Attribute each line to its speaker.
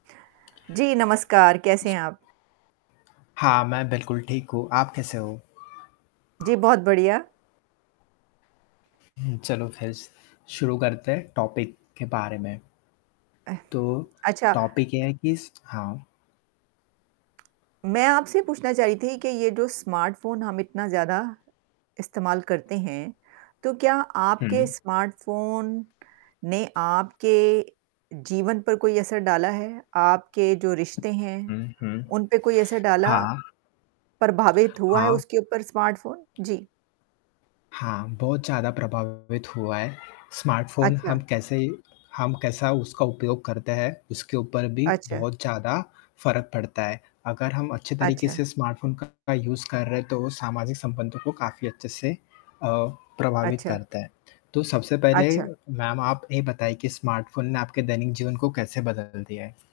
Speaker 1: जी, नमस्कार। कैसे हैं आप?
Speaker 2: हाँ, मैं बिल्कुल ठीक हूँ। आप कैसे हो?
Speaker 1: जी, बहुत बढ़िया।
Speaker 2: हुँ, चलो फिर स शुरू करते हैं, टॉपिक के बारे में।
Speaker 1: अ,
Speaker 2: तो
Speaker 1: अच्छा।
Speaker 2: टॉपिक ये है कि स हाँ।
Speaker 1: मैं आपसे पूछना चाह रही थी कि ये जो स्मार्टफ़ोन हम इतना ज़्यादा इस्तेमाल करते हैं, तो क्या आपके
Speaker 2: हुँ।
Speaker 1: स्मार्टफ़ोन ने आपके जीवन पर कोई असर डाला है? आपके जो रिश्ते हैं,
Speaker 2: हुँ, हुँ।
Speaker 1: उन पे कोई ऐसे डाला?
Speaker 2: हाँ।
Speaker 1: प्रभावित हुआ है
Speaker 2: हाँ।
Speaker 1: उसके ऊपर स्मार्टफ़ोन? जी।
Speaker 2: हाँ, बहुत ज़्यादा प्रभावित हुआ है, स्मार्टफ़ोन हम
Speaker 1: अच्छा।
Speaker 2: कैसे हम कैसा उसका उपयोग करते हैं, उसके ऊपर भी
Speaker 1: अच्छा।
Speaker 2: बहुत ज़्यादा फ़र्क पड़ता है अगर हम अच्छे तरीके
Speaker 1: अच्छा।
Speaker 2: से स्मार्टफ़ोन का यूज़ कर रहे हैं तो सामाजिक संबंधों को काफ़ी अच्छे से अ, प्रभावित
Speaker 1: अच्छा।
Speaker 2: करता है। तो सबसे पहले
Speaker 1: अच्छा।
Speaker 2: मैम आप ये बताइए कि स्मार्टफ़ोन ने आपके दैनिक जीवन को कैसे बदल दिया है?